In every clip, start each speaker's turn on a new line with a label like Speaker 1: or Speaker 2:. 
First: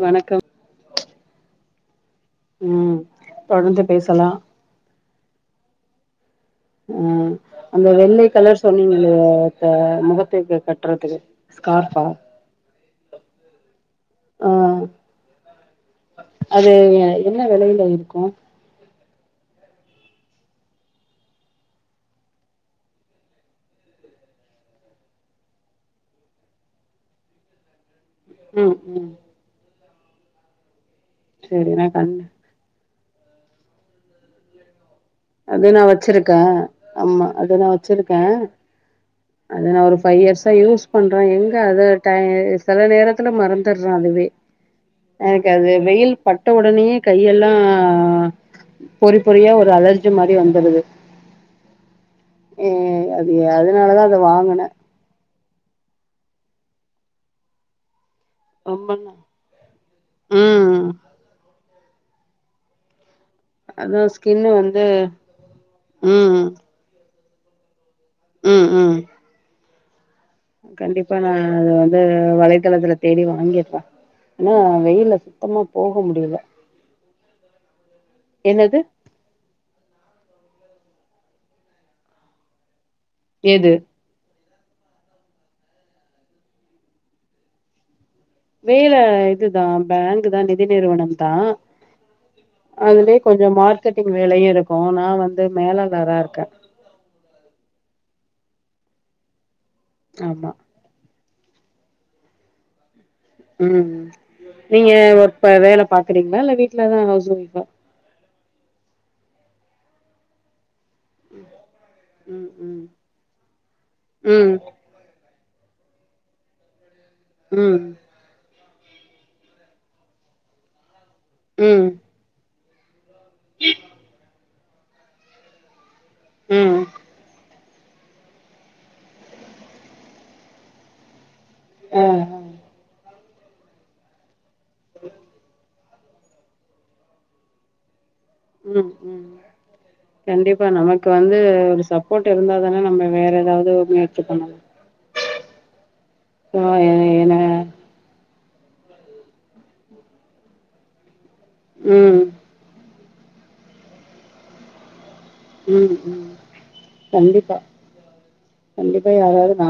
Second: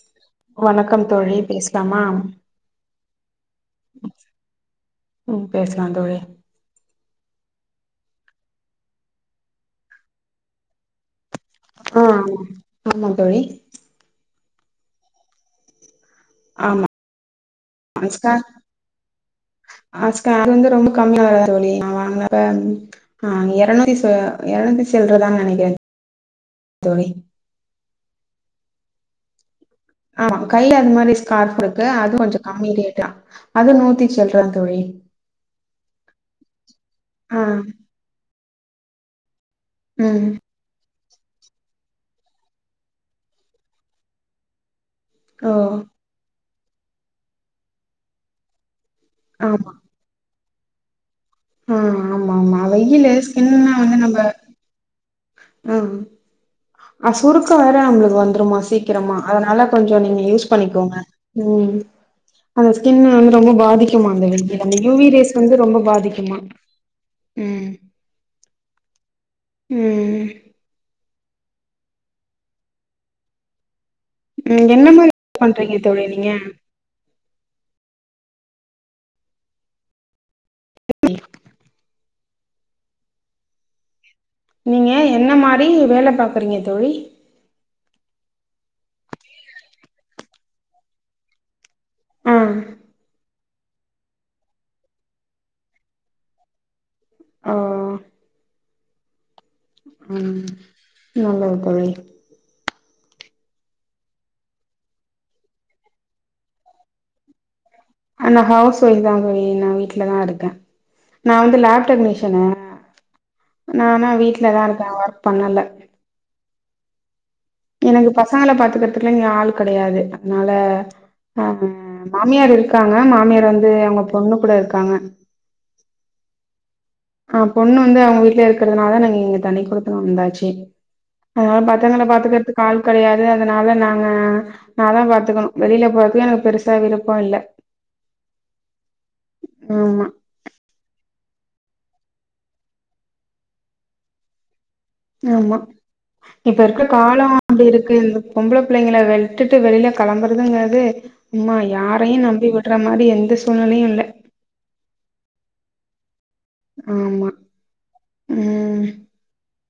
Speaker 1: வணக்கம்
Speaker 2: வணக்கம் தோழி பேசலாமா
Speaker 1: ம் தொடர்ந்து பேசலா
Speaker 2: ம் பேசலா தோழி
Speaker 1: ஆ அந்த வெள்ளை கலர் சொன்னீங்கல்லியா க முகத்துக்கு கட்டுறதுக்கு ஸ்கார்ஃபா
Speaker 2: ஆ ஆமா ஆமா தோழி
Speaker 1: ஆ அது என்ன வெலையில இருக்கூ
Speaker 2: ஆ ஸ்கா அது வந்து ரொம்ப கம்மியா வரா தோழி ந வாங்கினப்ப ஆ எருநூத்தி எரநூத்தி சில்றதா நெனைக்கிறே தோழி
Speaker 1: ம் ம்
Speaker 2: ஆ கைல அந் மாரி ஸ்கார்ப்
Speaker 1: சரி நா
Speaker 2: இருக்கு
Speaker 1: கண்
Speaker 2: அது கொஞ்சோ கம்மி ரேட் ல அது நூத்தி சில்ற அங்டு வை
Speaker 1: அது நான் வச்சிருக்கேன் ஆமா
Speaker 2: ஆ
Speaker 1: அது நான் வச்சிருக்கேன் அது நான் ஒரு ஃபைவ்
Speaker 2: ம்
Speaker 1: இர்ஸ்ஸா யூஸ் பண்றே எங்க அத டை சில நேரத்துல மறந்துட்றே அதுவே எனக்கு
Speaker 2: ஓ
Speaker 1: அது வெயில் பட் பட்ட உடனேயே கையெல்லாம் பொறி பொறியா ஒரு அலர் மாரி வந்துடுது
Speaker 2: ஆஹ் ஆமா ஆமா வெயிலு ஸ்கின்ன வந்து
Speaker 1: அதனாலதா அத
Speaker 2: நம்ம
Speaker 1: வாங்குனே
Speaker 2: ஆஹ் அ சுருக்க வேற நம்மளுக்கு வந் துருமா
Speaker 1: ரொம்ப நா
Speaker 2: சீக்கிரமா அதனால கொஞ்சம் நீங்க யூஸ்
Speaker 1: ம்
Speaker 2: பண்ணிக்கோங்க உம் அத ஸ்கின் ரொம்ப
Speaker 1: அதா
Speaker 2: பாதிக்குமா அந்த
Speaker 1: ஸ்கின்னு
Speaker 2: வெயில் அந்த
Speaker 1: வந்து
Speaker 2: யூவி ரேஸ் வந்து ரொம்ப பாதிக்குமா உம்
Speaker 1: உம் உம்
Speaker 2: உம்
Speaker 1: கண்டிப் இப்ப நா அது வந்து வலைத்தளத்துல தேடி வாங்கிருப்பே ஆனா
Speaker 2: ம் என்ன மாரி
Speaker 1: வெயில்ல சுத்தமா
Speaker 2: பண்றீங்க
Speaker 1: போக
Speaker 2: தோழி நீங்க
Speaker 1: முடியல என்னது
Speaker 2: [inaudible]
Speaker 1: எது
Speaker 2: நீங்க என்ன மாரி வேல பாக்குறீங்க தோழி
Speaker 1: வேல இதுதான் பேங்க்தா நிதி நிறுவனம்தா
Speaker 2: ஆ
Speaker 1: அதுலயே கொஞ் ச மார்க்கெட்டிங் வேலயு இருக்கும் நா வந்து மேலதாரா இருக்கேன்
Speaker 2: ஆஹ் உம்
Speaker 1: ஆமா
Speaker 2: நல்லது தோழி
Speaker 1: ம் நீங்க ஒருப்ப வேல பாக்குறீங்களா இல்ல வீட்லதா ஹவுஸ் ஒய்ஃபா
Speaker 2: அ நா ஹவுஸ் ஒய்ஃப்தா தோழி நான் வீட்லதா இருக்கே நா வந்து லேப் டெக்னீஷியனு
Speaker 1: ம் ம்
Speaker 2: நா ஆனா
Speaker 1: ம்
Speaker 2: வீட்லதான் இருக்கே வொர்க் பண்ணல
Speaker 1: ம்
Speaker 2: எனக்கு பசங்கள பாத் துக்கிறதுக்குலா இங்க ஆள் கெடையாது அதுனால ஆஹ்
Speaker 1: ம்
Speaker 2: மாமியார் இரு அ மாமியார் வந்து அவங்க பொண்ணு கூட இருக்கா காங்க
Speaker 1: ம்
Speaker 2: அ பொண்ணு வந்து அவங்க வீட்லயே இருக்கறதுனால தா நாங்க இங்க தனி குடுத்தனு வந்தாச்சு அதனால
Speaker 1: ஆ
Speaker 2: பத்தங்கள பாத்துக்கறதுக்கு ஆள் கெடையாது அது அதனால நாங்க நாந்தா பாத்துக்கணு வெளில இப்ப வரைக்கு எனக்கு பெருசா விருப்போ இல்ல
Speaker 1: ம் ம்
Speaker 2: ஆமா
Speaker 1: கண்டிப்பா நமக்கு வந் ஒரு சப்போர்ட் இருந்தா தான நம்ம வேற எதாவது ஒரு முயற்சி பண்ணலா
Speaker 2: ஆமா இப்ப
Speaker 1: ஆ
Speaker 2: இருக்குற
Speaker 1: எ
Speaker 2: காலோ
Speaker 1: என
Speaker 2: அப்டி இருக்கு பொம்பள பிள்ளைங்கள வெட்டுட்டு வெளில கெளம்புறதுங்குறது உம்மா யாரையு
Speaker 1: ம்
Speaker 2: நம்பி விடுற மாரி எந் இந்த சூழ்நிலையு இல்ல
Speaker 1: ம் ம்
Speaker 2: ஆமா
Speaker 1: கண்டிப்பா
Speaker 2: ம்
Speaker 1: கண்டிப்பா யாராவது நா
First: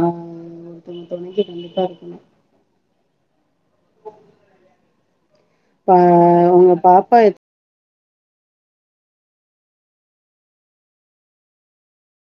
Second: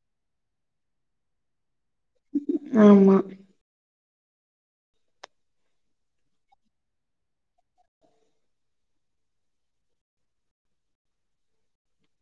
Speaker 1: [unintelligible]
Speaker 2: ஆமா
Speaker 1: ஆ ஊங்க பாப்பா எ